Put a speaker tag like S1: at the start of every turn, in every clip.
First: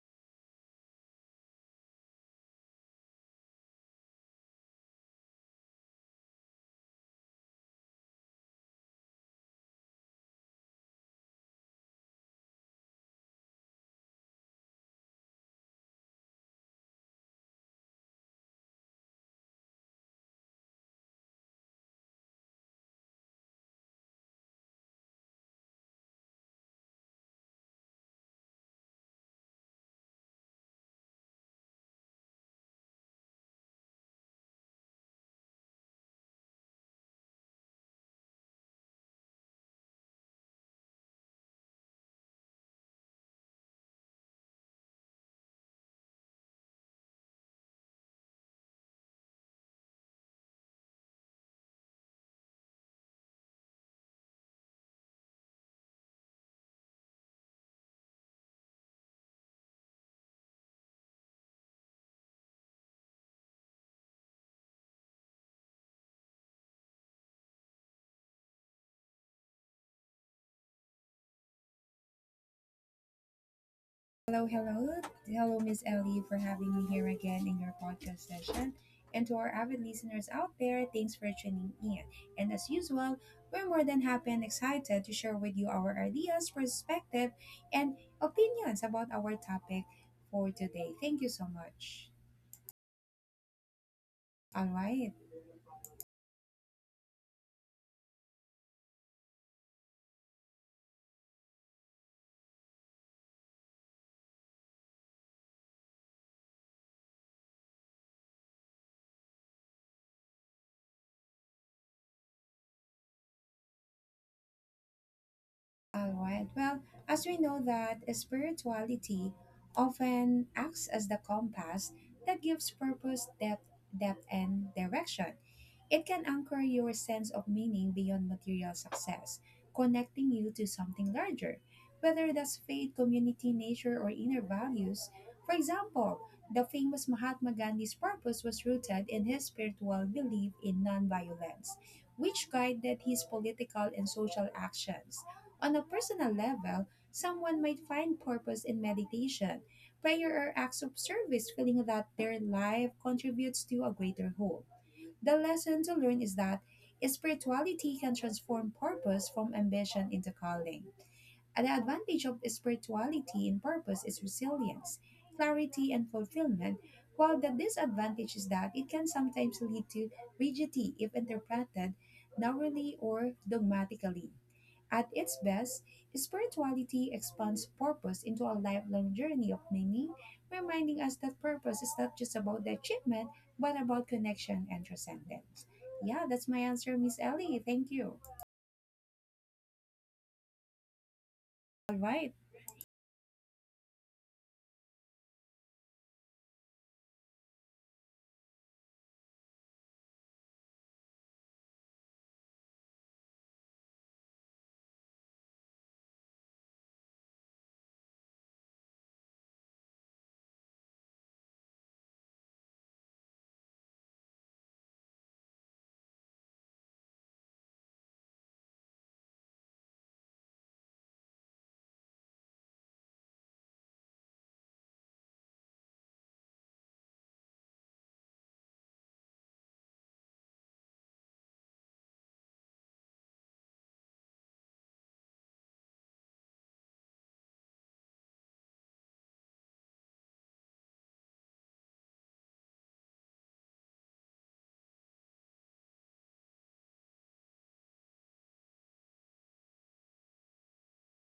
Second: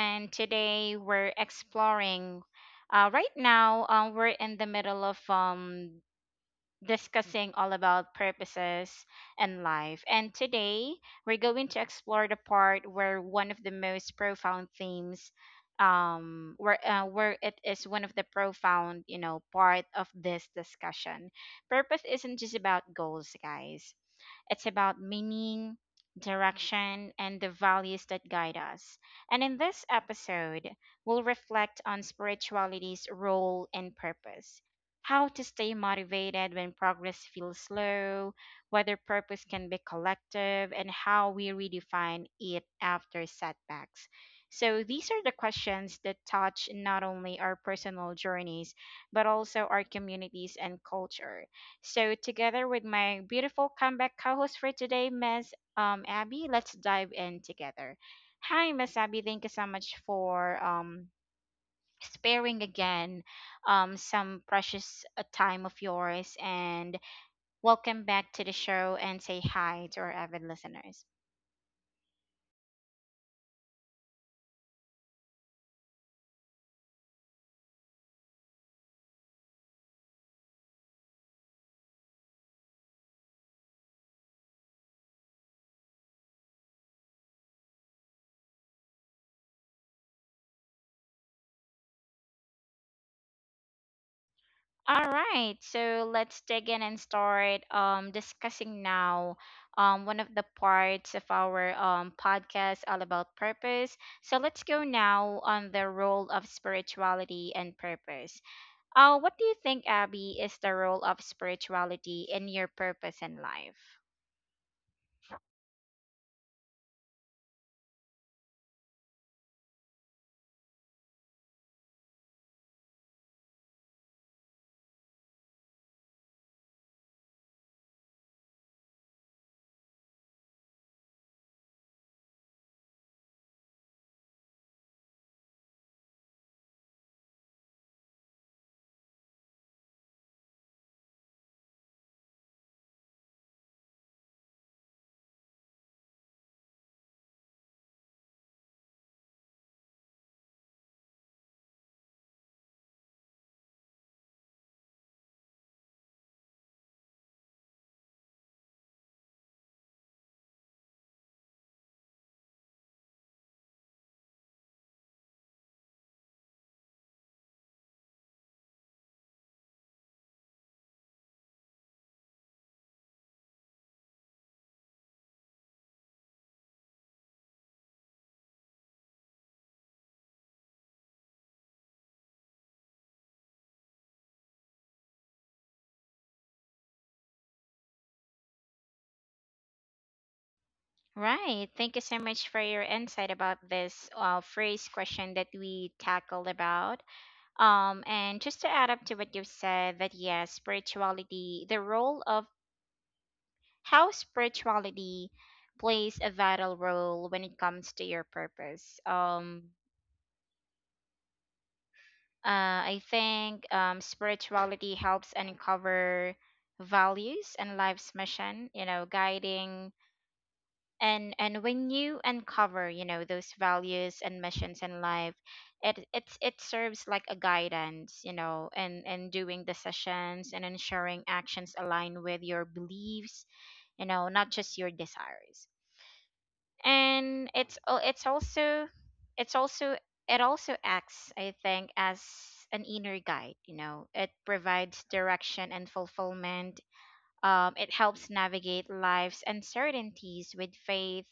S1: And today we're exploring. Right now, we're in the middle of discussing all about purposes and life. And today we're going to explore the part where one of the most profound themes, where it is one of the profound, part of this discussion. Purpose isn't just about goals, guys. It's about meaning, direction, and the values that guide us. And in this episode, we'll reflect on spirituality's role and purpose. How to stay motivated when progress feels slow, whether purpose can be collective, and how we redefine it after setbacks. So, these are the questions that touch not only our personal journeys, but also our communities and culture. So, together with my beautiful comeback co host for today, Ms. Abby, let's dive in together. Hi, Ms. Abby. Thank you so much for sparing again some precious time of yours. And welcome back to the show and say hi to our avid listeners.
S2: Hello, hello. Hello, Miss Ellie, for having me here again in your podcast session. And to our avid listeners out there, thanks for tuning in. And as usual, we're more than happy and excited to share with you our ideas, perspective, and opinions about our topic for today. Thank you so much. All right.
S1: All right, so let's dig in and start discussing now one of the parts of our podcast all about purpose. So let's go now on the role of spirituality and purpose. What do you think, Abby, is the role of spirituality in your purpose in life?
S2: All right. Well, as we know that spirituality often acts as the compass that gives purpose, depth and direction. It can anchor your sense of meaning beyond material success, connecting you to something larger, whether that's faith, community, nature, or inner values. For example, the famous Mahatma Gandhi's purpose was rooted in his spiritual belief in nonviolence, which guided his political and social actions. On a personal level, someone might find purpose in meditation, prayer, or acts of service, feeling that their life contributes to a greater whole. The lesson to learn is that spirituality can transform purpose from ambition into calling. And the advantage of spirituality in purpose is resilience, clarity, and fulfillment, while the disadvantage is that it can sometimes lead to rigidity if interpreted narrowly or dogmatically. At its best, spirituality expands purpose into a lifelong journey of meaning, reminding us that purpose is not just about the achievement, but about connection and transcendence. Yeah, that's my answer, Miss Ellie. Thank you.
S1: Right.
S2: All
S1: Thank you so
S2: right.
S1: much for your insight about this phrase question that we tackled about. And just to add up to what you've said, that yes, spirituality, the role of how spirituality plays a vital role when it comes to your purpose. I think spirituality helps uncover values and life's mission, guiding and when you uncover, those values and missions in life, it serves like a guidance, and doing decisions and ensuring actions align with your beliefs, not just your desires. And it's also it's also it also acts, I think, as an inner guide. You know, it provides direction and fulfillment. It helps navigate life's uncertainties with faith,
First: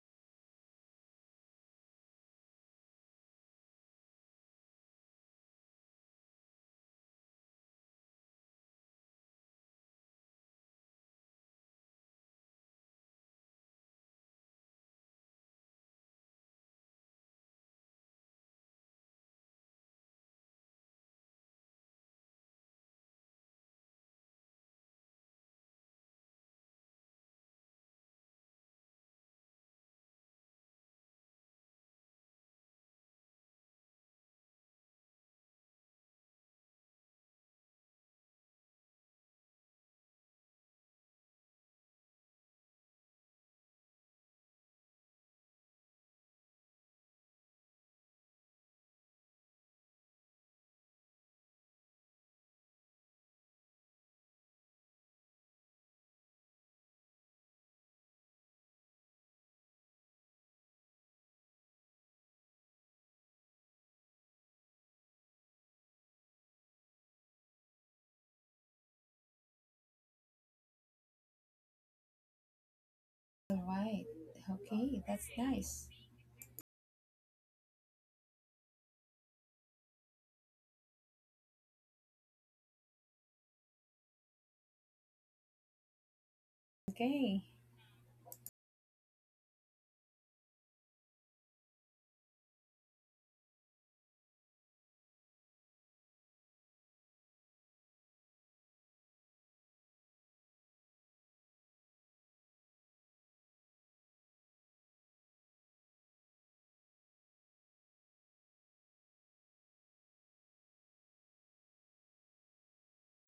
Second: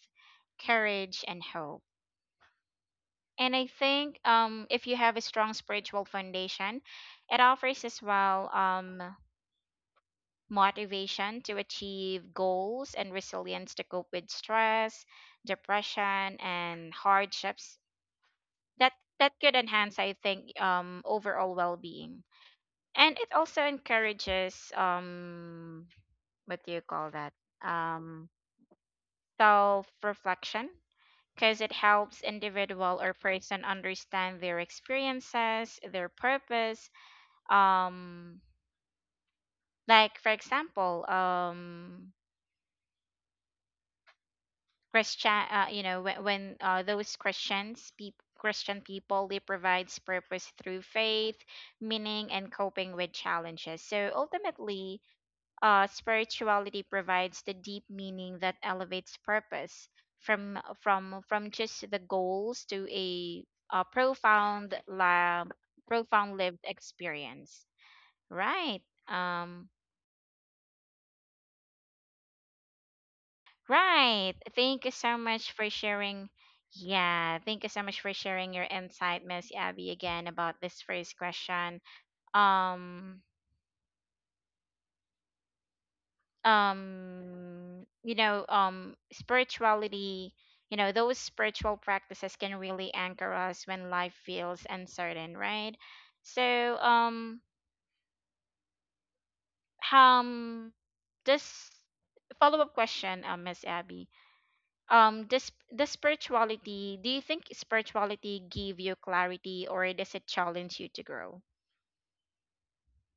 S1: courage, and hope. And I think, if you have a strong spiritual foundation, it offers as well motivation to achieve goals and resilience to cope with stress, depression, and hardships that, that could enhance, I think, overall well being. And it also encourages, what do you call that? Um, self-reflection because it helps individual or person understand their experiences, their purpose. Um, like for example, Christian, you know, when those Christians, peop Christian people, they provides purpose through faith, meaning, and coping with challenges. So ultimately, spirituality provides the deep meaning that elevates purpose from just the goals to a profound lab profound lived experience, right. um
S2: All right.
S1: right Thank you
S2: Okay,
S1: so
S2: that's
S1: much for
S2: nice.
S1: sharing. Yeah, thank you so much for sharing your insight, Miss Abby, again, about this first question. um
S2: Okay.
S1: Spirituality, you know, those spiritual practices can really anchor us when life feels uncertain, right? So, um this follow-up question, Miss Abby, does the spirituality, do you think spirituality give you clarity or does it challenge you to grow?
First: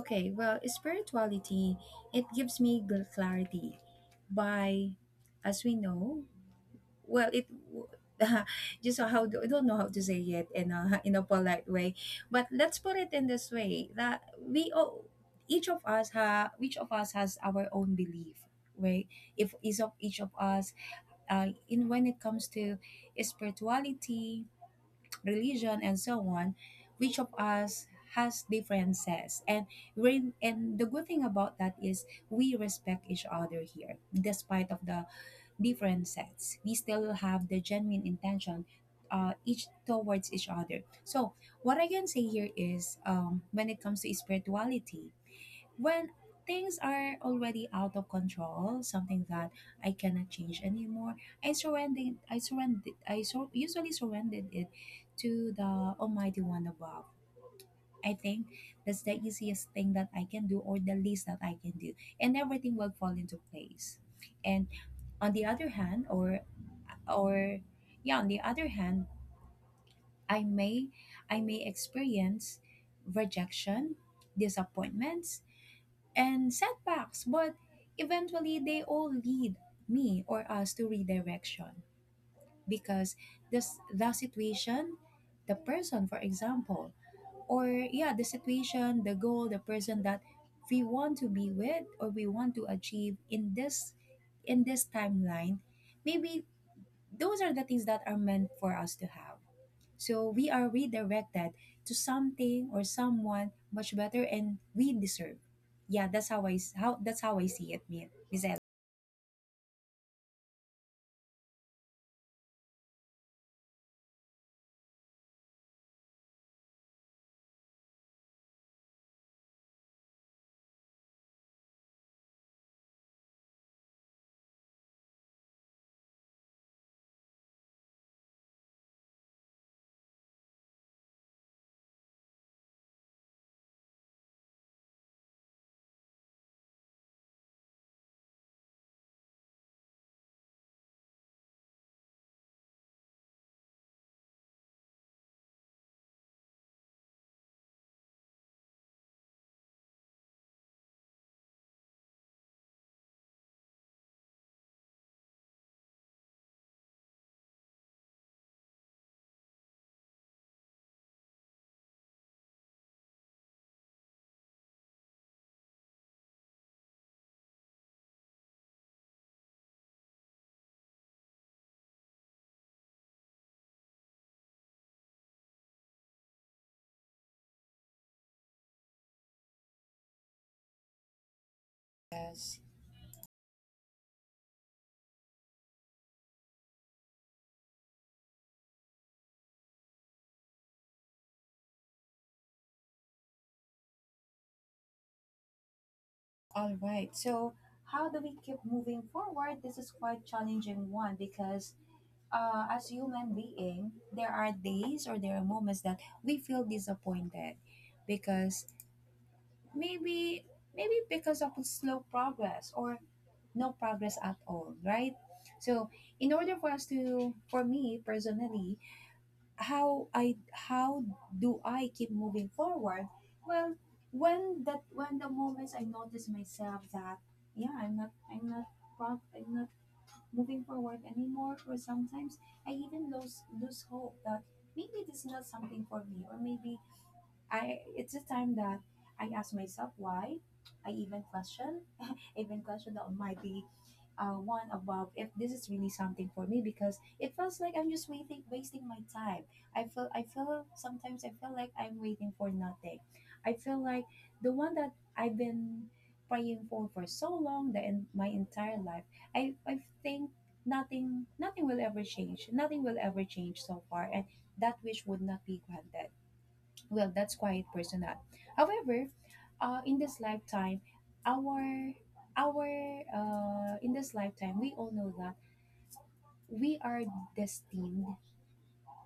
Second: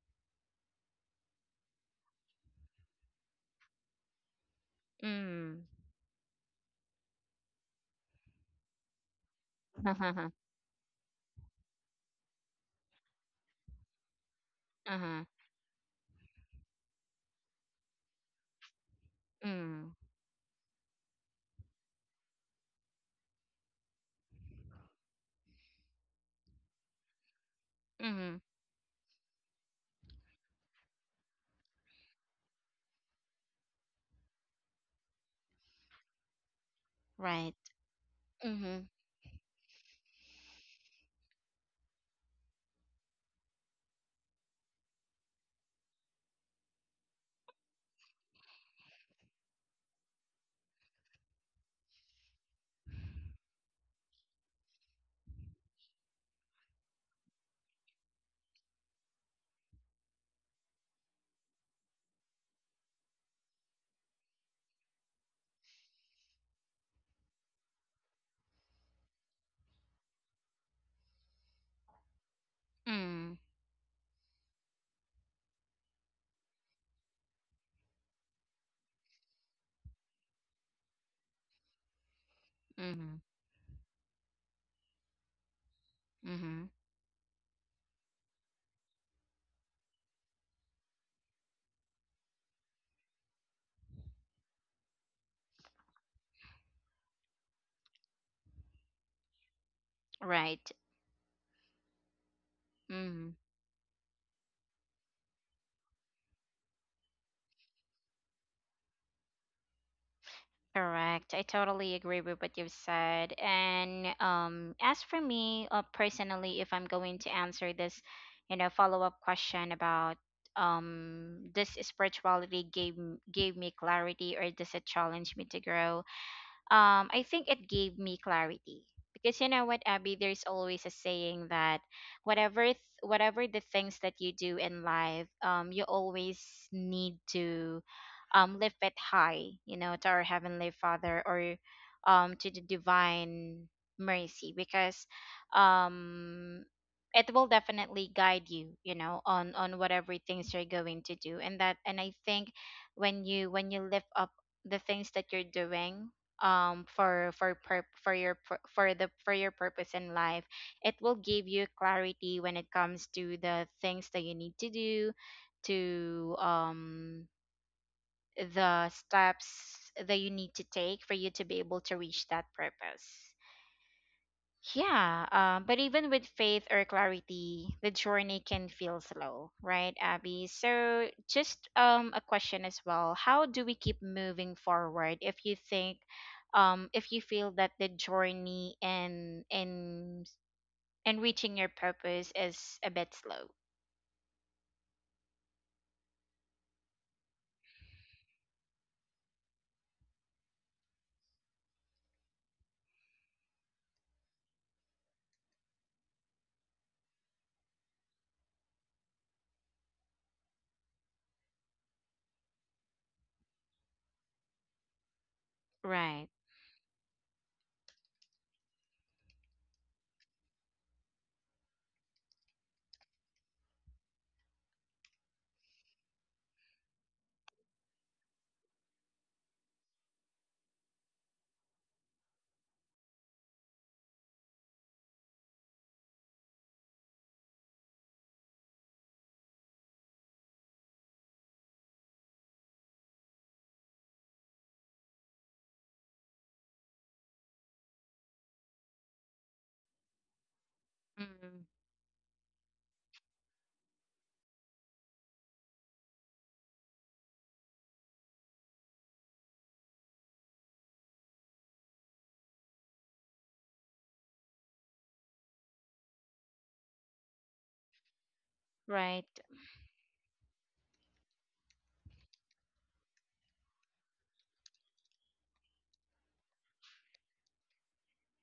S2: Okay, well, spirituality, it gives me good clarity by, as
S1: Mm.
S2: we know, well, it just how do, I don't know how to say
S1: Uh-huh.
S2: it in a polite way, but let's put it in this way that we all, each of us has our own belief, right? If
S1: Mm.
S2: each of us, in when it comes to spirituality, religion, and so on, which of us
S1: Mm-hmm.
S2: has differences. And we're and the good thing about that is we respect each other here despite of the differences.
S1: Right.
S2: We still have the
S1: Mm-hmm.
S2: genuine intention, each towards each other. So what I can say here is, when it comes to spirituality, when things are already out of control, something that I cannot change anymore, I usually surrendered it to the Almighty One above. I think that's the easiest thing that I can do, or the least that I can do. And everything will fall into place. And on the other hand, or yeah, on the other hand, I may I may experience
S1: Mm.
S2: rejection, disappointments, and setbacks, but eventually they all lead me or us to redirection, because this
S1: Mm-hmm.
S2: the situation, the person, for example,
S1: Mm-hmm.
S2: or yeah, the situation, the goal, the person that we want to be with or we want to achieve in this timeline, maybe those are the things that are meant for us to have. So we are
S1: Right.
S2: redirected to something or someone much
S1: Mm,
S2: better and we deserve. Yeah, that's how that's how I see it, Miss Ella.
S1: correct. I totally agree with what you've said. And as for me, personally, if I'm going to answer this, follow-up question about this spirituality gave me clarity, or does it challenge me to grow? I think it gave me clarity because you know what, Abby, there's always a saying that whatever the things that you do in life, you always need to lift it high, you know, to our heavenly Father or to the divine mercy because um it will definitely guide you, you know, on whatever things you're going to do. And that, and I think when you lift up the things that you're doing for pur- for your pur- for the for your purpose in life, it will give you clarity when it comes to the things that you need to do to the steps that you need to take for you to be able to reach that purpose. Yeah, but even with faith or clarity, the journey can feel slow, right, Abby? So, just
S2: Yes.
S1: a question as well. How do we keep moving forward if you think, if you feel that the journey and reaching your purpose is a bit slow,
S2: All right. So how do we keep moving forward? This is quite challenging one, because as human being, there are days or there are moments that we feel disappointed, because maybe maybe because of slow progress, or no progress at all, right? So in
S1: right?
S2: order for us to, for me personally, how I, how do I keep moving forward? Well, when that, when the moments I notice myself that, yeah, I'm not moving forward anymore, or sometimes I even lose hope that maybe this is not something for me, or maybe I it's the time that I ask myself why. I even question, I even question the almighty, one above, if this is really something for me, because it feels like I'm just waiting, wasting my time. I feel sometimes I feel like I'm
S1: Mm,
S2: waiting for nothing. I feel like the one that I've been praying for so long, that in my entire life, I think nothing will ever change. Nothing will ever change so far, and that wish would not be granted. Well, that's quiet personal. However,
S1: right.
S2: in this lifetime, our, in this lifetime, we all know that we are destined,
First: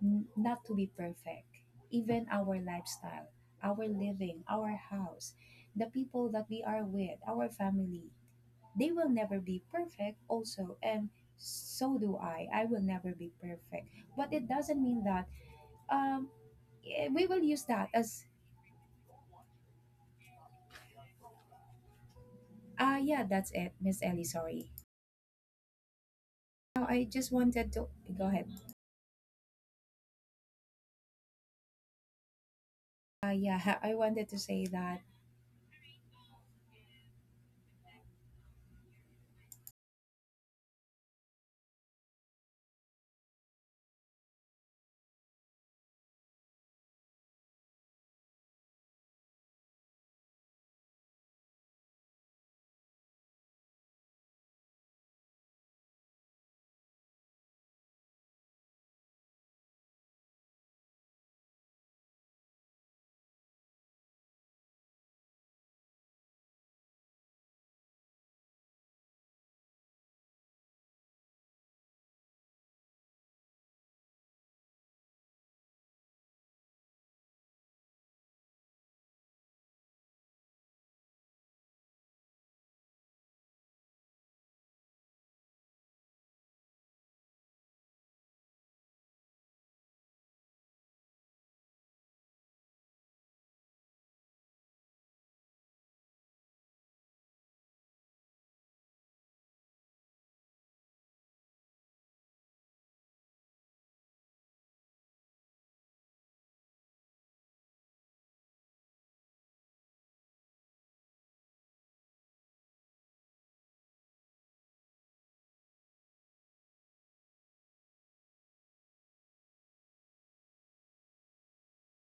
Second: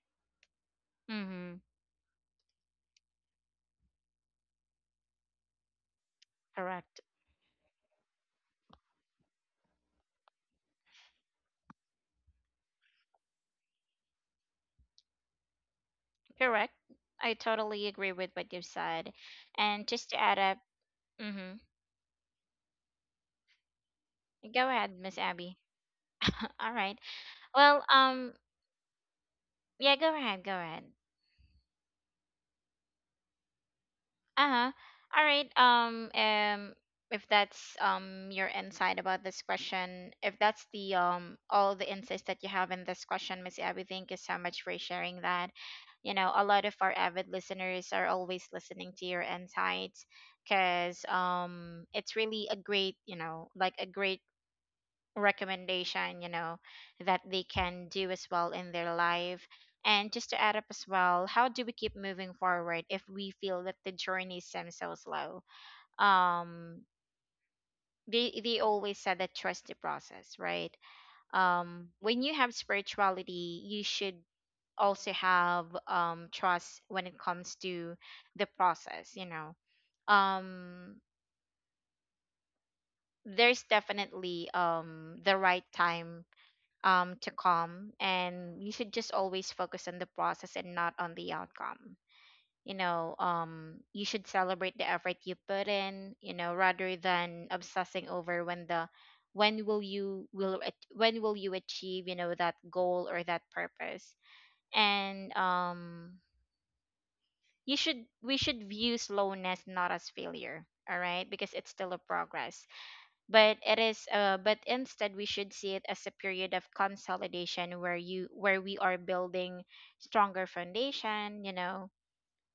S2: not to be perfect.
S1: Mm-hmm.
S2: Even our lifestyle, our living, our house, the people that we are
S1: Correct.
S2: with, our family, they will never be perfect also. And so do I will never be perfect. But it doesn't mean that, um,
S1: Correct.
S2: we
S1: I
S2: will use
S1: totally
S2: that
S1: agree
S2: as—
S1: with what you said. And just to add up, mm-hmm.
S2: Yeah, that's it, Miss Ellie.
S1: Go
S2: Sorry.
S1: ahead, Miss Abby. All
S2: Now,
S1: right.
S2: I just wanted
S1: Well,
S2: to go ahead.
S1: yeah, go ahead.
S2: Yeah, I wanted to
S1: Uh-huh.
S2: say that.
S1: All right. If that's your insight about this question, if that's the all the insights that you have in this question, Miss Abby, thank you so much for sharing that. You know, a lot of our avid listeners are always listening to your insights because it's really a great, you know, like a great recommendation, you know, that they can do as well in their life. And just to add up as well, how do we keep moving forward if we feel that the journey seems so slow? um they always said that trust the process, right? When you have spirituality, you should also have trust when it comes to the process, you know. um there's definitely the right time to come, and you should just always focus on the process and not on the outcome, you know. You should celebrate the effort you put in, you know, rather than obsessing over when the when will you will it- when will you achieve, you know, that goal or that purpose. And you should, we should view slowness not as failure, all right, because it's still a progress. But it is But instead we should see it as a period of consolidation where you where we are building stronger foundation, you know,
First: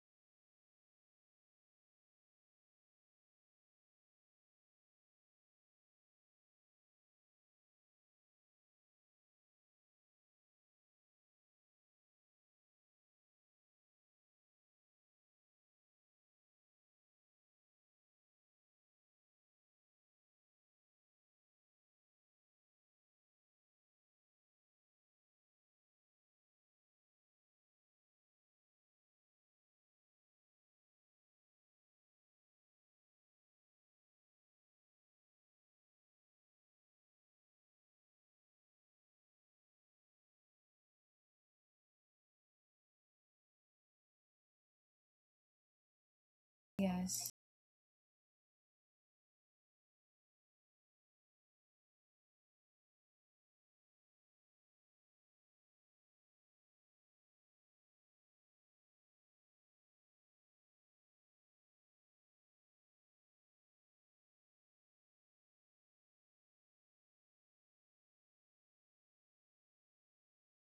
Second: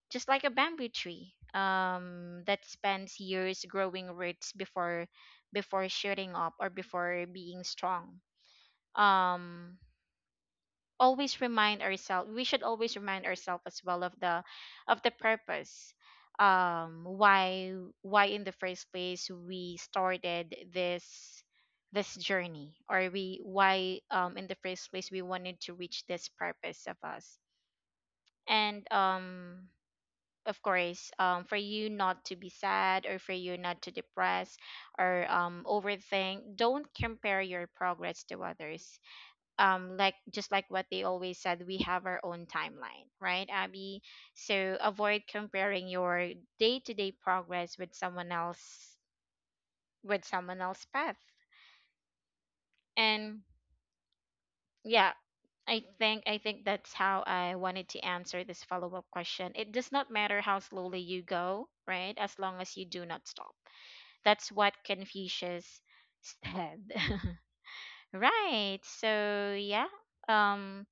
S1: just like a bamboo tree, that spends years growing roots before shooting up or before being strong. um Always remind ourselves, we should always remind ourselves as well of the purpose, why, in the first place we started this journey, or we why in the first place we wanted to reach this purpose of us. And of course, for you not to be sad or for you not to depress or overthink, don't compare your progress to others. Just like what they always said, we have our own timeline, right, Abby? So avoid comparing your day-to-day
S2: Yes.
S1: progress with someone else with someone else's path. And yeah, I think that's how I wanted to answer this follow-up question. It does not matter how slowly you go, right, as long as you do not stop. That's what Confucius said. Right, so yeah. um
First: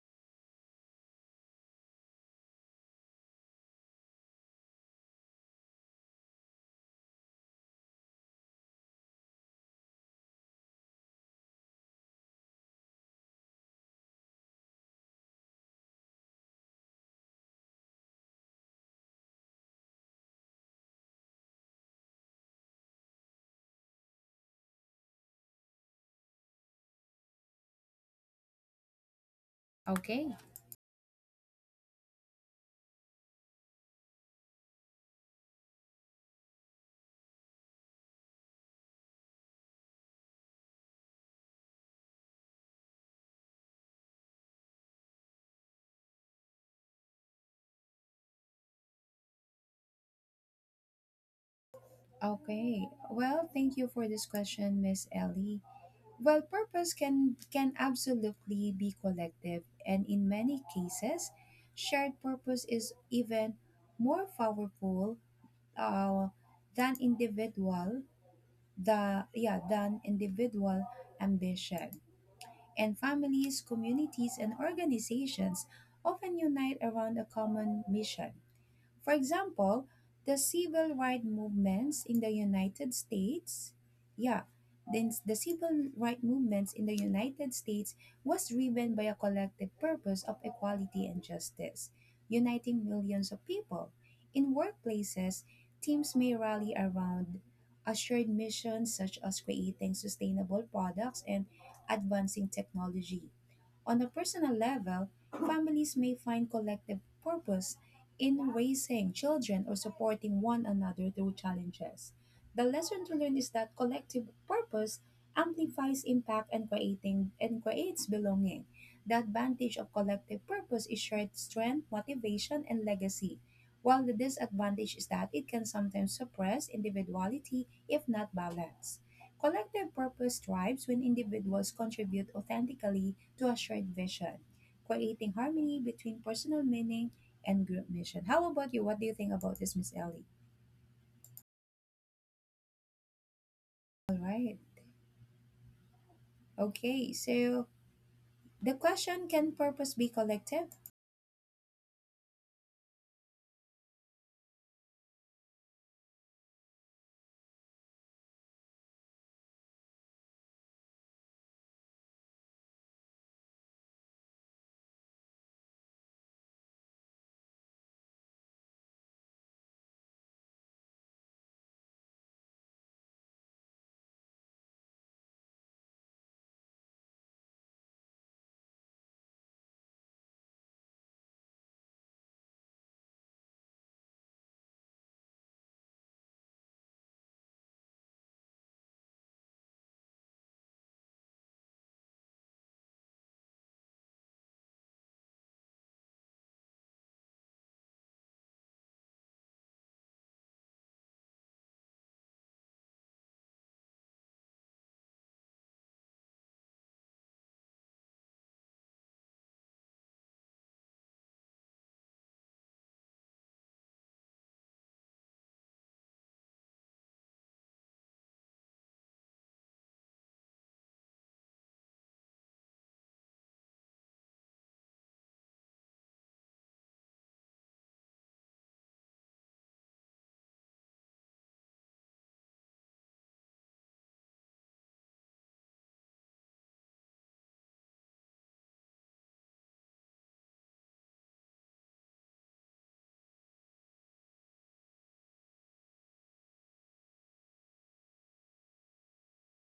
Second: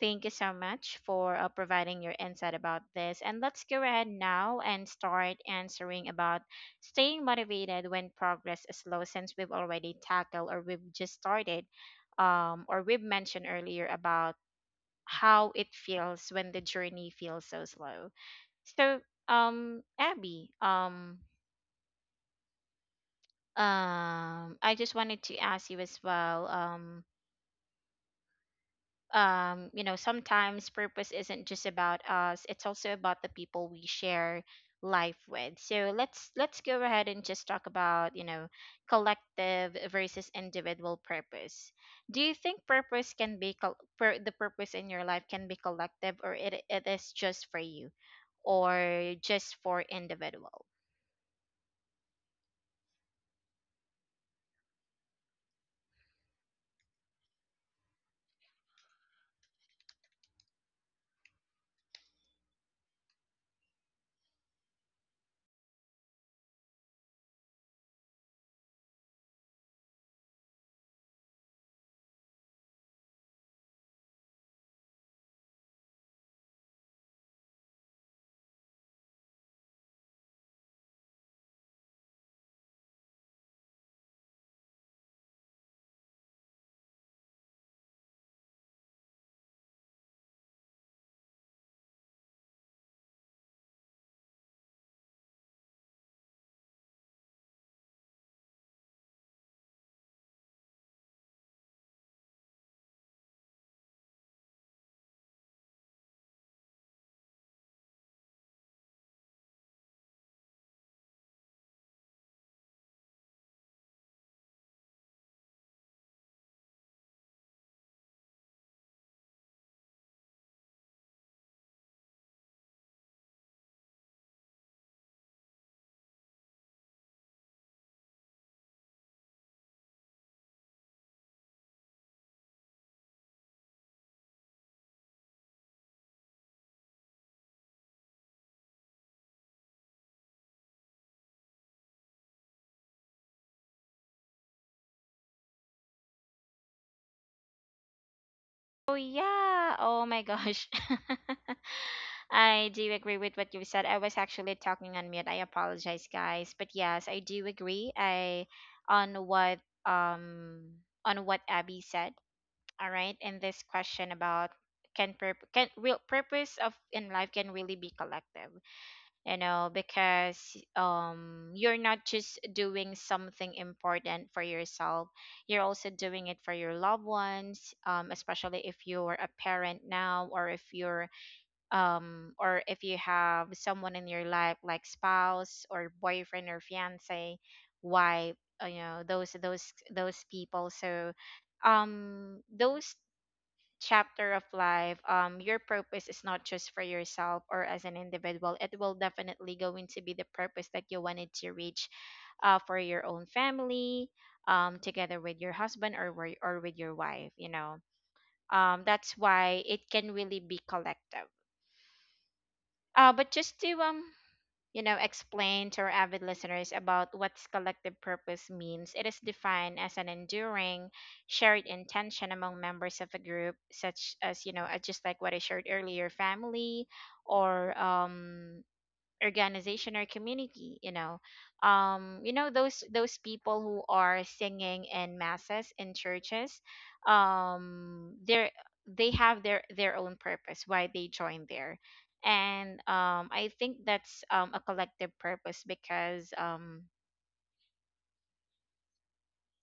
S1: Thank you so much for providing your insight about this. And let's go ahead now and start answering about staying motivated when progress is slow, since we've already tackled, or we've just started, or we've mentioned earlier about how it feels when the journey feels so slow. So, Abby, I just wanted to ask you as well, you know,
S2: Okay.
S1: sometimes purpose isn't just about us, it's also about the people we share life with. So, let's go ahead and just talk about, you know, collective versus individual purpose. Do you think purpose can be the purpose in your life can be collective, or it is just for you or just for individual?
S2: Okay, well, thank you for this question, Miss Ellie. Well, purpose can absolutely be collective, and in many cases, shared purpose is even more powerful, uh, than individual. The yeah, than individual ambition. And families, communities, and organizations often unite around a common mission. For example, the civil rights movements in the United States, yeah, the civil rights movements in the United States was driven by a collective purpose of equality and justice, uniting millions of people. In workplaces, teams may rally around a shared mission, such as creating sustainable products and advancing technology. On a personal level, families may find collective purpose in raising children or supporting one another through challenges. The lesson to learn is that collective purpose amplifies impact, and creating and creates belonging. The advantage of collective purpose is shared strength, motivation, and legacy, while the disadvantage is that it can sometimes suppress individuality if not balanced. Collective purpose thrives when individuals contribute authentically to a shared vision, creating harmony between personal meaning and group mission. How about you? What do you think about this, Miss Ellie? All right. Okay. So the
S1: Oh
S2: question, can
S1: yeah.
S2: purpose
S1: Oh
S2: be
S1: my gosh.
S2: collective?
S1: I do agree with what you said. I was actually talking on mute. I apologize, guys. But yes, I do agree. I on what um on what Abby said. All right, and this question about can real purpose of in life can really be collective, you know, because you're not just doing something important for yourself, you're also doing it for your loved ones. Especially if you're a parent now, or if you're or if you have someone in your life, like spouse or boyfriend or fiance, wife. You know, those people. So those chapter of life, your purpose is not just for yourself or as an individual. It will definitely going to be the purpose that you wanted to reach, for your own family, together with your husband or or with your wife. You know, that's why it can really be collective. But just to you know, explain to our avid listeners about what collective purpose means. It is defined as an enduring shared intention among members of a group, such as, just like what I shared earlier, family or organization or community. Those people who are singing in masses in churches, um they're they have their own purpose why they join there. And um i think that's a collective purpose because, um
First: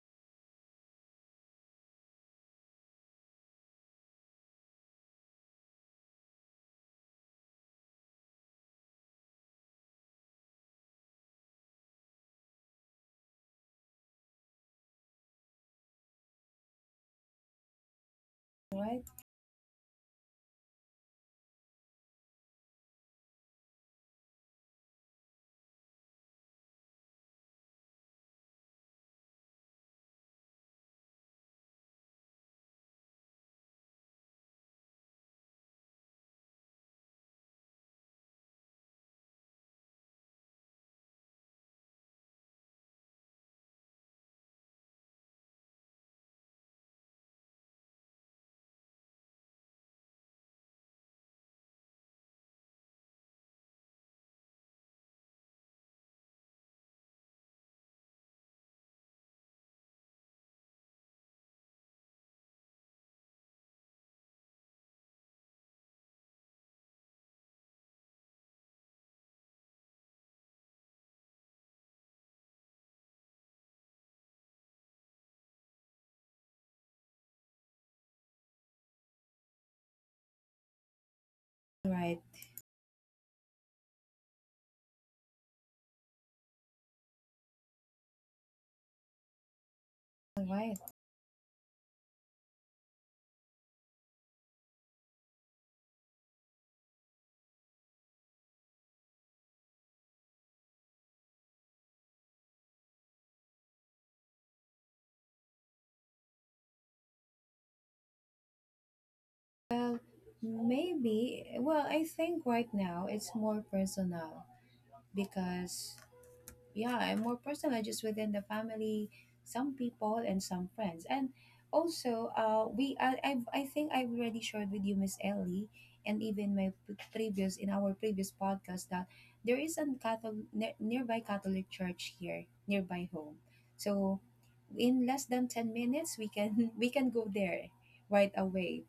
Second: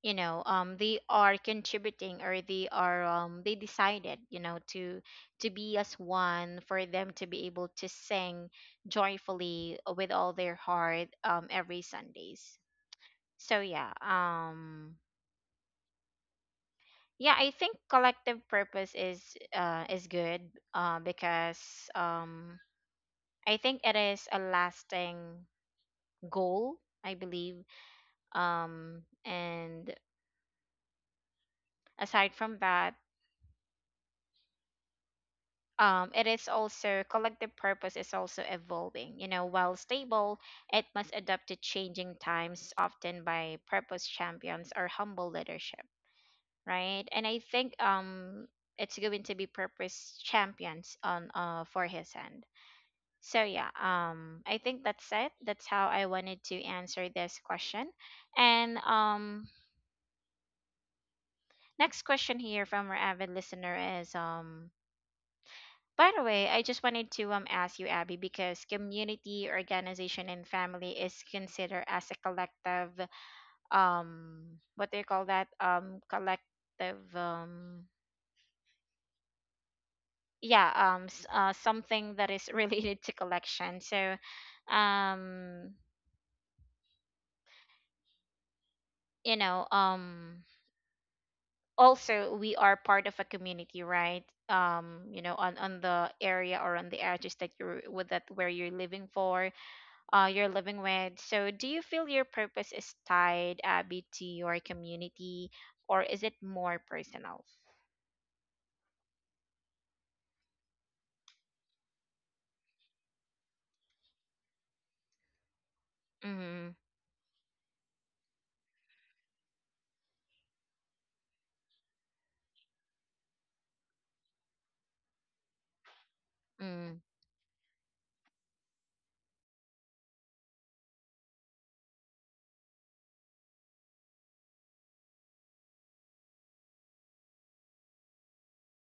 S1: you know um they are contributing, or they are, they decided, you know, to be as one for them to be able to sing joyfully with all their heart, every Sundays. So yeah um yeah i think collective
S2: All
S1: purpose
S2: right.
S1: is good, because um I think it is a lasting goal, I believe. And aside from that, it is also, collective purpose is also evolving, you know, while stable. It must adapt to changing times, often by purpose champions or humble leadership. Right? And I think it's going to be purpose champions on for his end. I think that's it. That's how I wanted to answer this question. And Next question here from our avid listener is by the way, I just wanted to ask you, Abby, because community, organization, and family is considered as a collective, um what do you call that, collective,
S2: All right.
S1: something that is related to collection. So, um you know
S2: All
S1: um
S2: right.
S1: also we are part of a community, right? You know on the area, or on the areas that you're with, that where you're living for, you're living with. So, do you feel your purpose is tied, Abby, to your community, or is it more personal?
S2: Well, maybe. Well, I think right now it's more personal, because,
S1: Mm-hmm.
S2: yeah, and more personal just within the family, some people and some friends. And also, we I I've, I think I've already shared with you, Miss Ellie, and even my p-
S1: Mm.
S2: previous in our previous podcast, that there is a Catholic, nearby Catholic church here, nearby home. So in less than 10 minutes, we can we can go there right away.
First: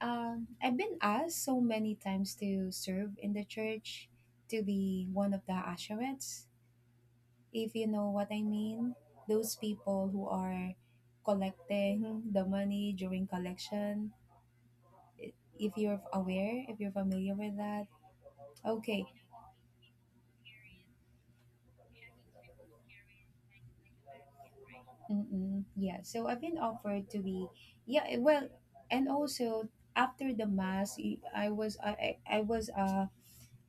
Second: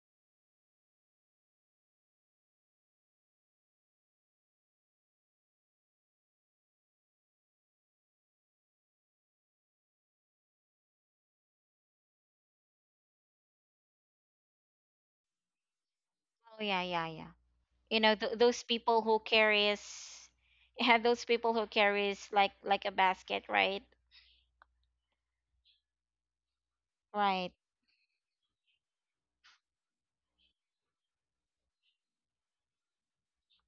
S2: I've been asked so many times to serve in the church, to be one of the asherites, if you know what I mean. Those people who are collecting the money during collection. i- If you're aware,
S1: Oh,
S2: if
S1: yeah,
S2: you're
S1: yeah, yeah.
S2: familiar with that.
S1: You know, those people
S2: Okay.
S1: who carries, yeah, those people who carries like a basket, right?
S2: Mm-mm. Yeah. So I've been offered to be,
S1: Right.
S2: yeah, well, and also after the mass, y- I was, I was,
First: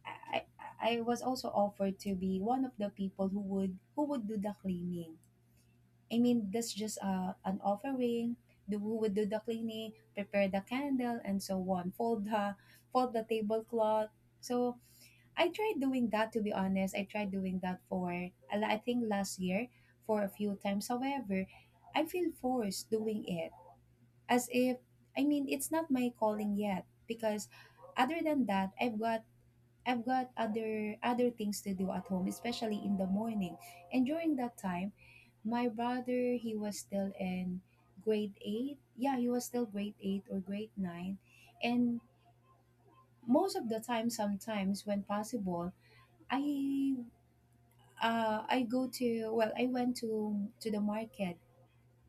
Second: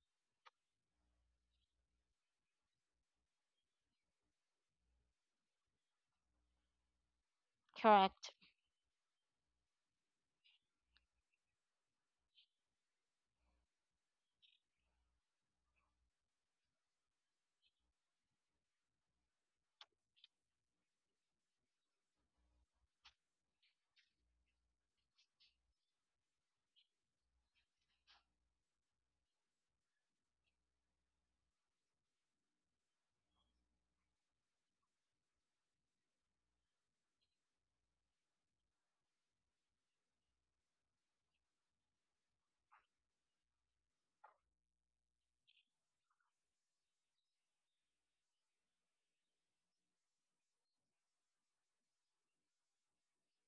S2: I, I I was also offered to be one of the people who would do the cleaning. I mean, that's just an
S1: Correct.
S2: offering. The who would do the cleaning, prepare the candle, and so on. Fold the tablecloth. So I tried doing that. To be honest, I tried doing that for, I think, last year, for a few times. However, I feel forced doing it, as if, I mean, it's not my calling yet, because other than that, I've got other things to do at home, especially in the morning. And during that time, my brother, he was still in grade 8. Yeah, he was still grade 8 or grade 9. And most of the time, sometimes when possible, I I go to, well, I went to the market.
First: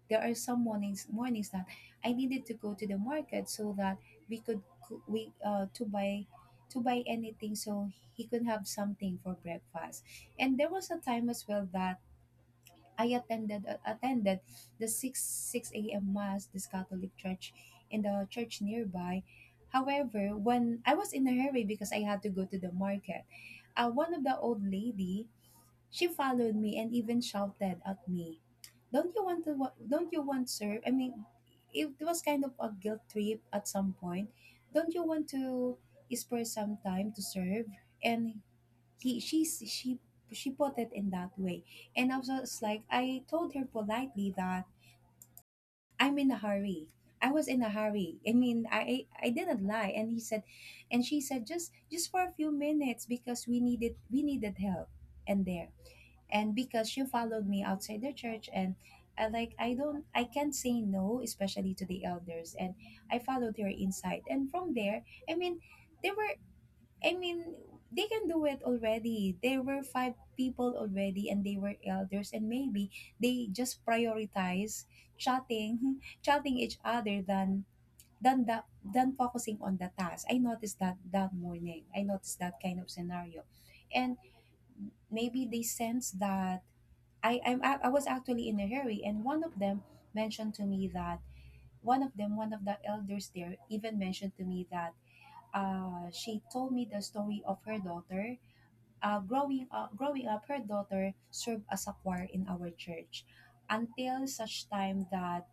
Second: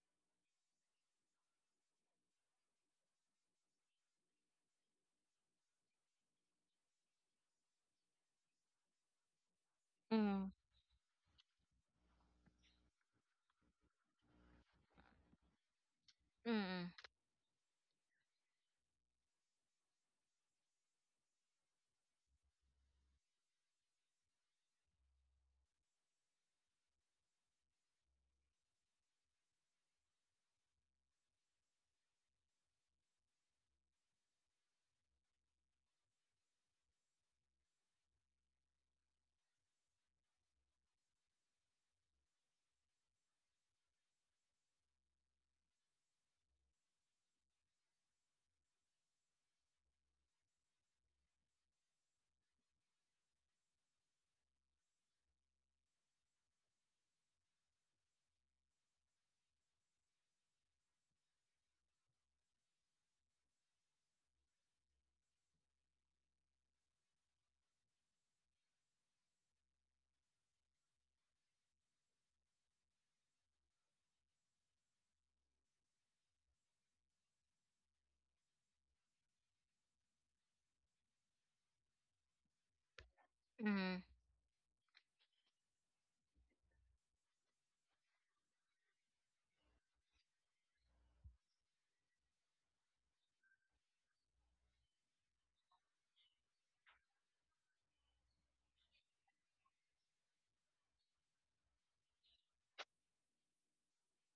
S2: There are some mornings that I needed to go to the market, so that we could coo- we to buy anything, so he could have something for breakfast. And there was a
S1: Mm.
S2: time as well that I attended, attended the 6 a.m. mass, this Catholic church,
S1: Mm.
S2: in the church nearby. However, when I was in a hurry, because I had to go to the market, one of the old lady, she followed me and even shouted at me, "Don't you want to don't you want serve?" I mean, it was kind of a guilt trip at some point. "Don't you want to spare some time to serve?" And he she put it in that way. And I was just like, I told her politely that I'm in a hurry. I was in a hurry. I mean, I didn't lie. And she said, just for a few minutes, because we needed help. And there, and because she followed me outside the church and, I like I don't I can't say no, especially to the elders. And I followed her inside, and from there, they were, I mean they can do it already. There were five people already, and they were elders. And maybe they just prioritize chatting chatting each other than that than focusing on the task. I noticed that that morning. I noticed that kind of scenario. And
S1: Mm.
S2: maybe they sense that I was actually in a hurry. And one of them mentioned to me that one of the elders there even mentioned to me that she told me the story of her daughter. Growing up, her daughter served as a choir in our church until such time that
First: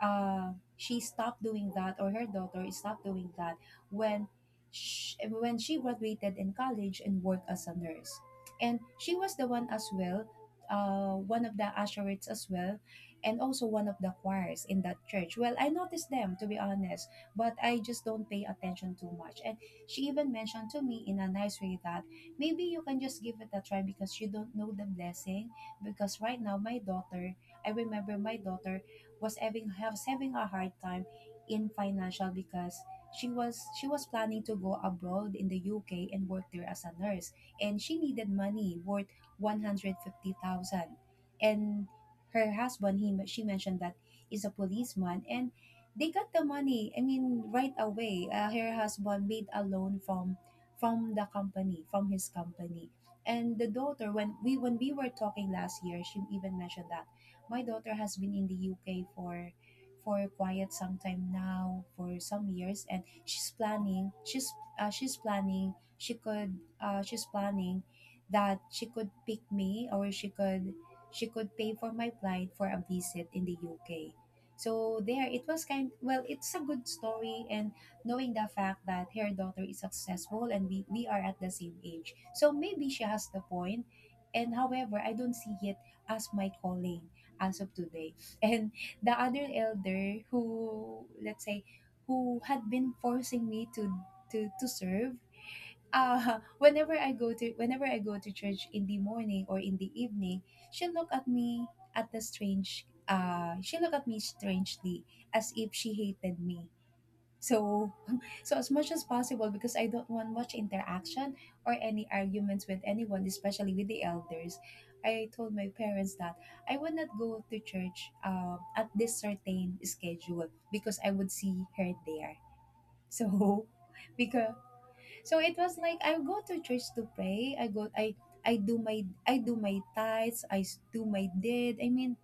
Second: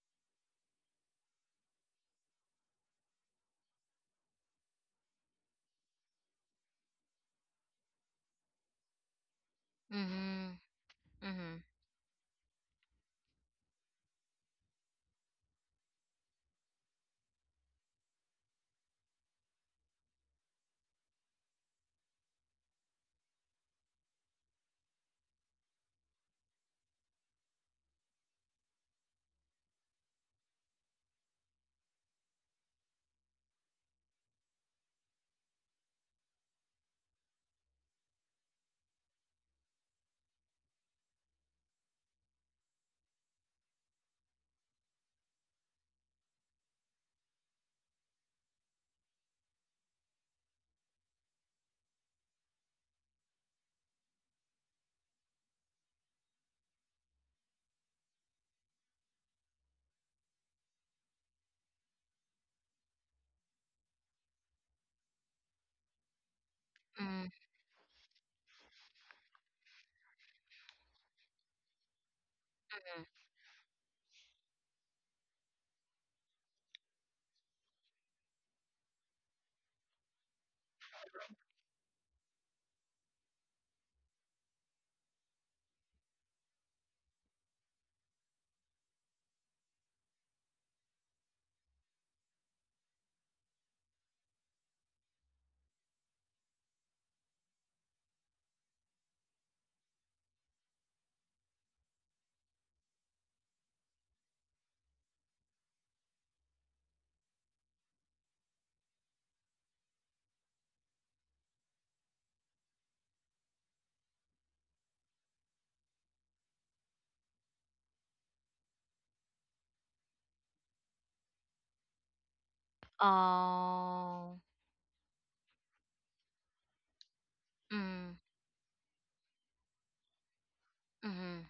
S2: uh, she stopped doing that, or her daughter stopped doing that when when she graduated in college and worked as a nurse. And she was the one as well,
S1: Mm.
S2: one of
S1: Mm.
S2: the usherates as well, and also one of the choirs in that church. Well, I noticed them, to be honest, but I just don't pay attention too much. And she even mentioned to me in a nice way that maybe you can just give it a try because you don't know the blessing. Because right now my daughter, I remember my daughter was having a hard time in financial because she was planning to go abroad in the UK and work there as a nurse. And she needed money worth 150,000. And her husband, he she mentioned that is a policeman, and they got the money, I mean, right away. Her husband made a loan from the company from his company. And the daughter, when we were talking last year, she even mentioned that my daughter has been in the UK for quite some time now, for some years, and she's planning. She's planning. She could. She's planning
S1: Mm.
S2: that she could pick me, or she could pay for my flight for a visit in the UK. So there, it was kind. Well, it's a good story, and knowing the fact that her daughter is successful and we are at the same age. So maybe she has the point. And However, I don't see it as my calling as of today. And the other elder who, let's say, who had been forcing me to to serve, whenever I go to church in the morning or in the evening, she'll look at me at the strange. She look at me strangely as if she hated me. So, so as much as possible, because I don't want much interaction or any arguments with anyone, especially with the elders, I told my parents that I would not go to church at this certain schedule because I would see her there. So, because
S1: Oh.
S2: so it was like I go to church to pray. I go. I
S1: Mm.
S2: I do my tithes. I s- do my did. I mean,
S1: Mm.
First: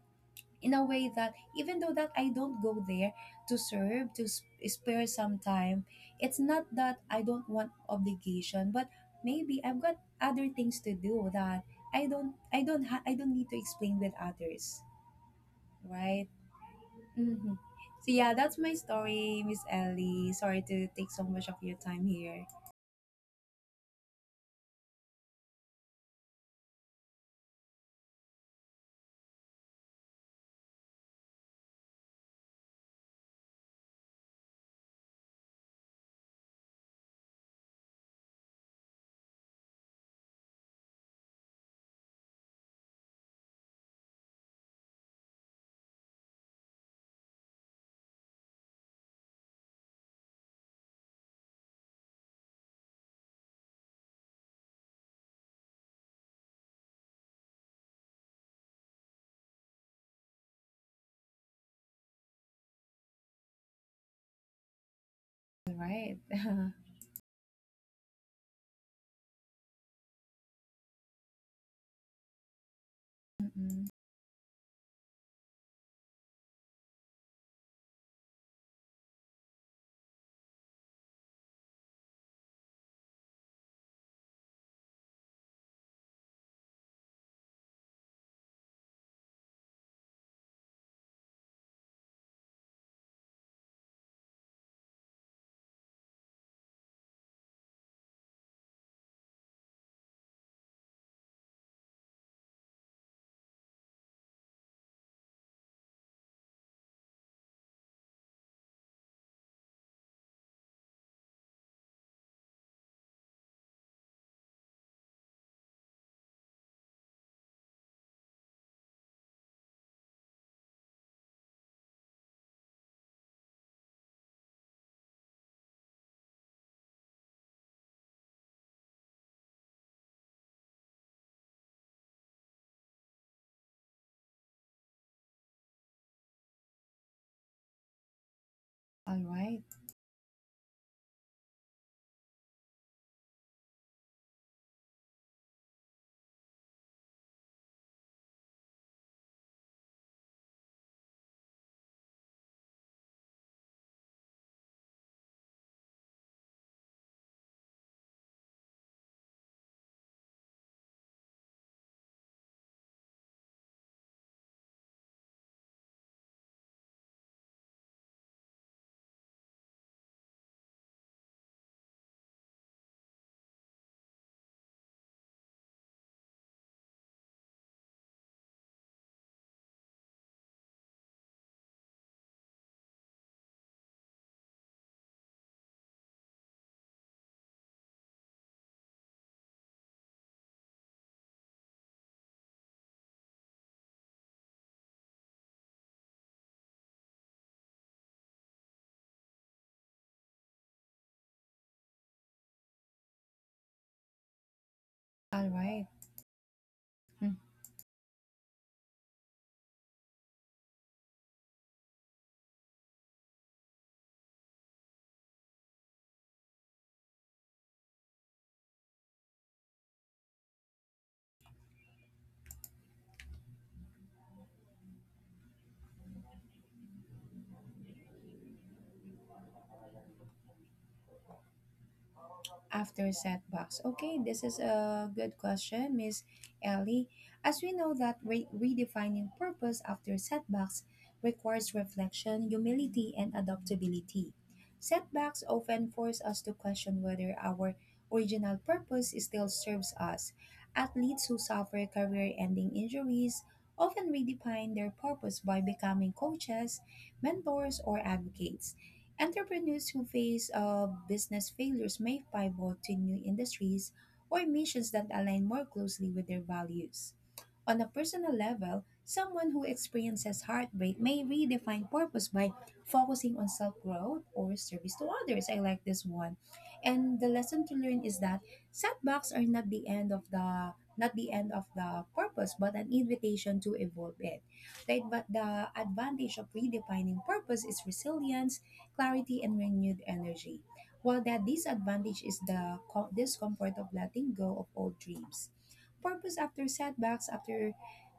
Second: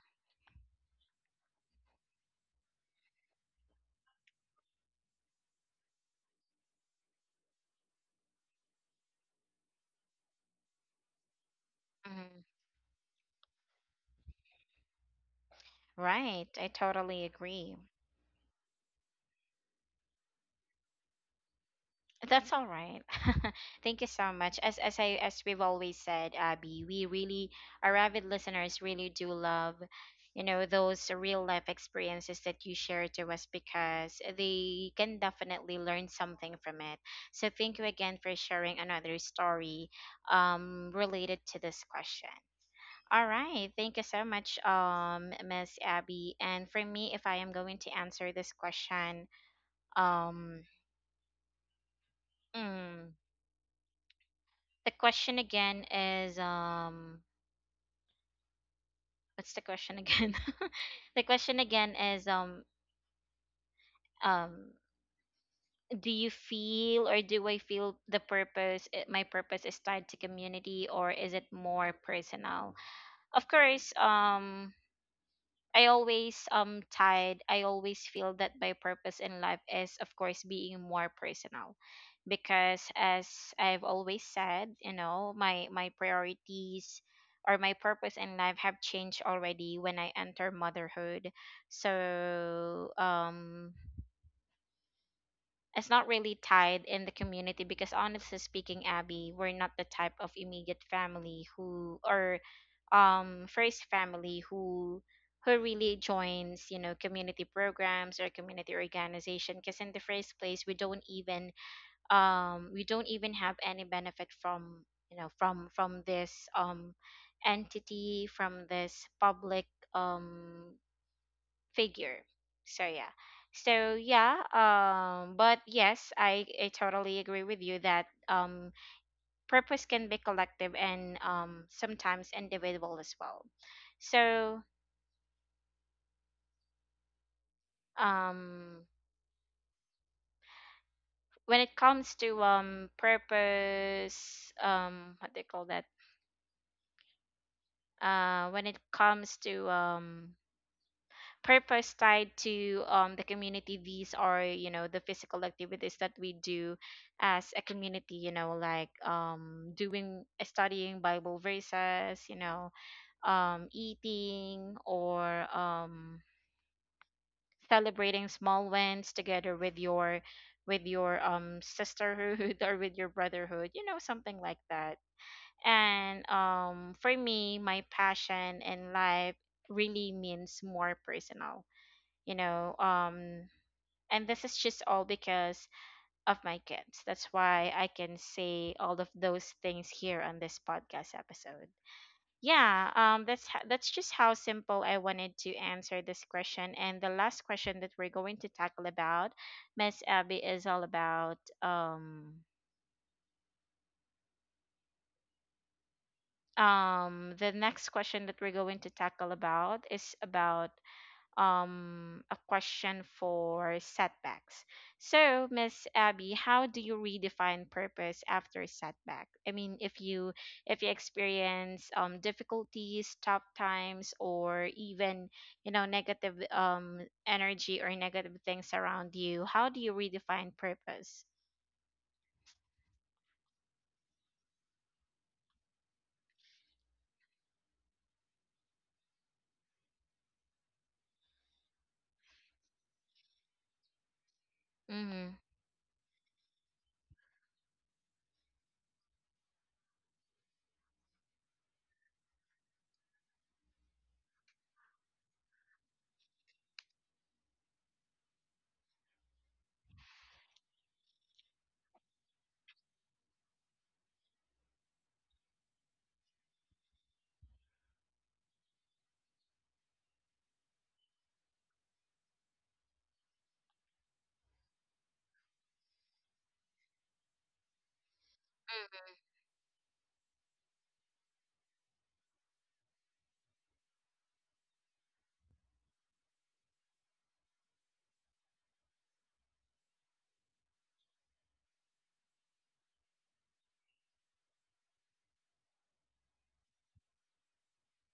S2: in a way that even though that I don't go there to serve, to spare some time, it's not that I don't want obligation, but maybe I've got other things to do that
S1: Mm.
S2: I don't need to explain with others, right?
S1: Right. I totally
S2: Mm-hmm.
S1: agree.
S2: So yeah, that's my story, Miss Ellie. Sorry to take so much of your time here.
S1: That's all right. Thank you so much. As we've always said, Abby, we really, our avid listeners really do love, you know, those real life experiences that you share to us, because they can definitely learn something from it. So thank you again for sharing another story related to this question. All right, thank you so much, Miss Abby. And for me, if I am going to answer this question, um, mm, the question again is what's the question again the question again is um
S2: All
S1: do
S2: right.
S1: you feel, or do I feel, the my purpose is tied to community, or is it more personal? Of
S2: Mm-mm.
S1: course, I always tied. I always feel that my purpose in life is, of course, being more personal, because as I've always said, you know, my priorities or my purpose in life have changed already when I enter motherhood. So, it's not really tied in the community, because honestly speaking, Abby, we're not the type of immediate family who, or first family who really joins, you know, community programs or community organization, because in the first place, we don't even, we don't even have any benefit from, you know, from this entity, from this public um figure. So yeah. So yeah, but yes, I totally agree with you that purpose can be collective, and sometimes individual as well. So, um
S2: All right.
S1: when it comes to purpose, what they call that? When it comes to purpose tied to, the community, these are, you know, the physical activities that we do as a community, you know, like, doing, studying bible verses, you know, eating, or celebrating small wins together with your, sisterhood, or with your brotherhood, you know, something like that. And For me, my passion in life really means more personal, you know um and this is just all because of my kids. That's why I can say all of those things here on this podcast episode. Yeah, that's just how simple I wanted to answer this question. And the last question that we're going to tackle about, Miss Abby, is all about um
S2: All right. Hmm.
S1: the next question that we're going to tackle about is about a question for setbacks. So, Miss Abby, how do you redefine purpose after setback? I mean, if you experience, difficulties, tough times, or even, you know, negative, energy, or negative things around you, how do you redefine purpose?
S2: After setbacks? Okay, this is a good question, Miss Ellie. As we know that redefining purpose after setbacks requires reflection, humility, and adaptability.
S1: Mm-hmm.
S2: Setbacks often force us to question whether our original purpose still serves us. Athletes who suffer career-ending injuries often redefine their purpose by becoming coaches, mentors, or advocates. Entrepreneurs who face business failures may pivot to new industries or missions that align more closely with their values. On a personal level, someone who experiences heartbreak may redefine purpose by focusing on self growth or service to others. I like this one. And the lesson to learn is that setbacks are not the end of the not the end of the purpose, but an invitation to evolve it. Right? But the advantage of redefining purpose is resilience, clarity, and renewed energy. While the disadvantage is the discomfort of letting go of old dreams. Purpose after setbacks after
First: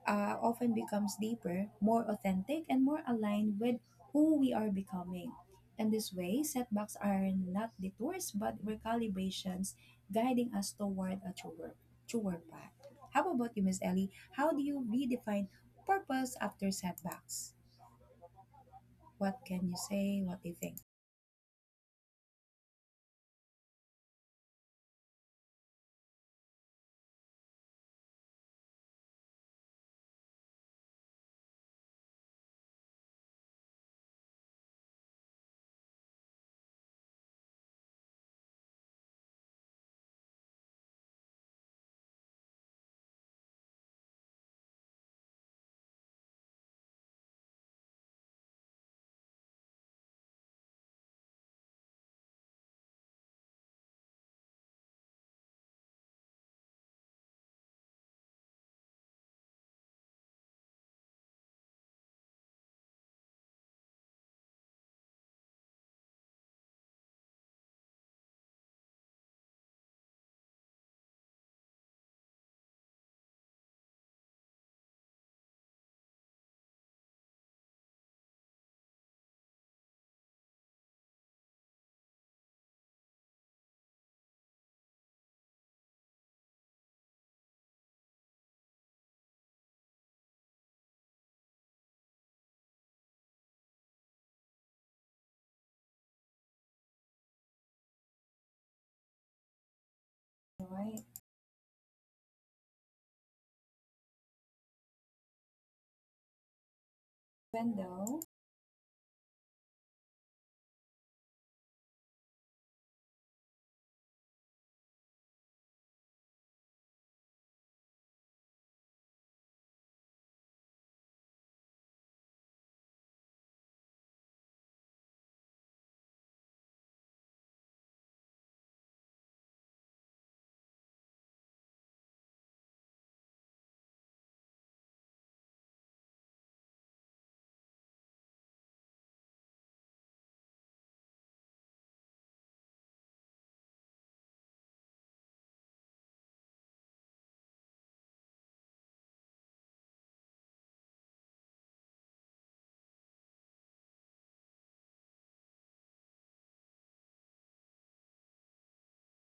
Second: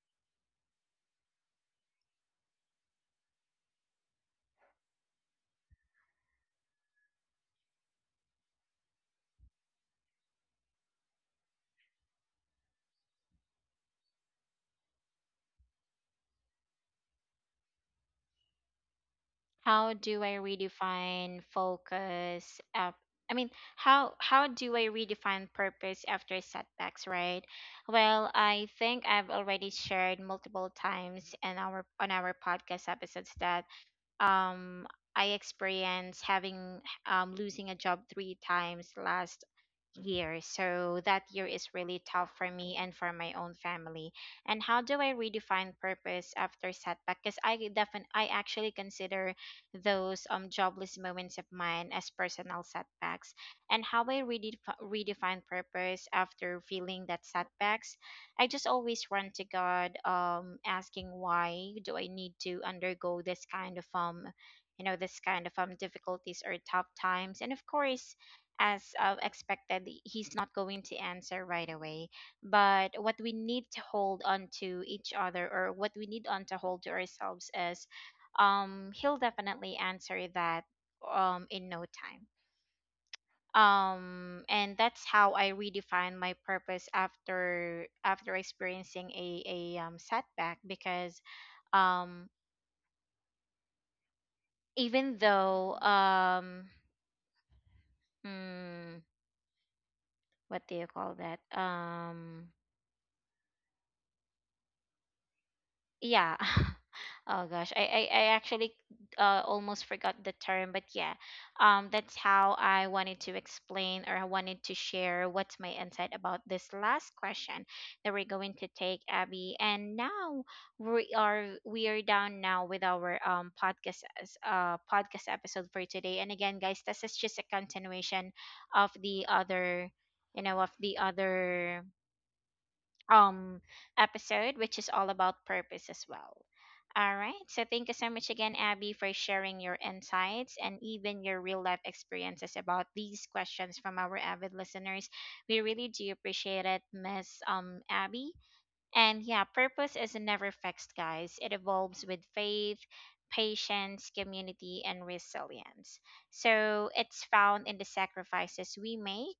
S2: often becomes deeper, more authentic, and more aligned with who we are becoming. In this way, setbacks are not detours but recalibrations, guiding us toward a truer, path. How about you, Miss Ellie? How do you redefine purpose after setbacks? What can you
S1: How
S2: say?
S1: do I
S2: What do you think?
S1: redefine focus? I mean, how do I redefine purpose after setbacks, right? Well, I think I've already shared multiple times in our on our podcast episodes that um I experienced having losing a job three times last year. So that year is really tough for me and for my own family. And how do I redefine purpose after setback? Because I definitely, I actually consider those jobless moments of mine as personal setbacks. And how I redefine purpose after feeling that setbacks, I just always run to God, asking why do I need to undergo this kind of, you know, this kind of difficulties or tough times. And of course, as expected, He's not going to answer right away. But what we need to hold on to each other, or what we need on to hold to ourselves, is, He'll definitely answer that in no time, and that's how I redefine my purpose after experiencing a setback, because um even though um mm, what
S2: All
S1: do you
S2: right,
S1: call that, yeah. Oh gosh,
S2: Bendo.
S1: I actually almost forgot the term, but yeah, that's how I wanted to explain, or I wanted to share what's my insight about this last question that we're going to take, Abby. And now we are down now with our podcast episode for today. And again, guys, this is just a continuation of the other, you know, of the other um episode, which is all about purpose as well. All right. So thank you so much again, Abby, for sharing your insights and even your real life experiences about these questions from our avid listeners. We really do appreciate it, Miss Abby. And yeah, purpose is never fixed, guys. It evolves with faith, patience, community, and resilience. So it's found in the sacrifices we make,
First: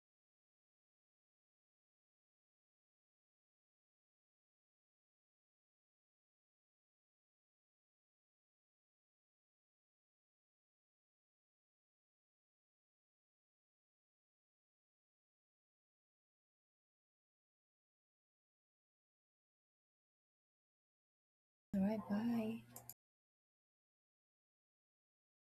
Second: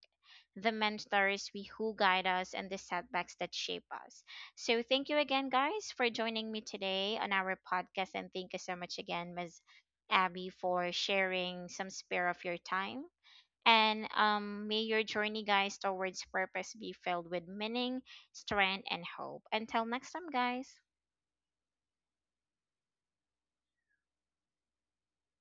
S1: the mentors we who guide us, and the setbacks that shape us. So thank you again, guys, for joining me today on our podcast, and thank you so much again, Ms. Abby, for sharing some spare of your time, and may your journey, guys, towards purpose be filled with meaning, strength, and hope. Until next time, guys.
S2: All right, bye.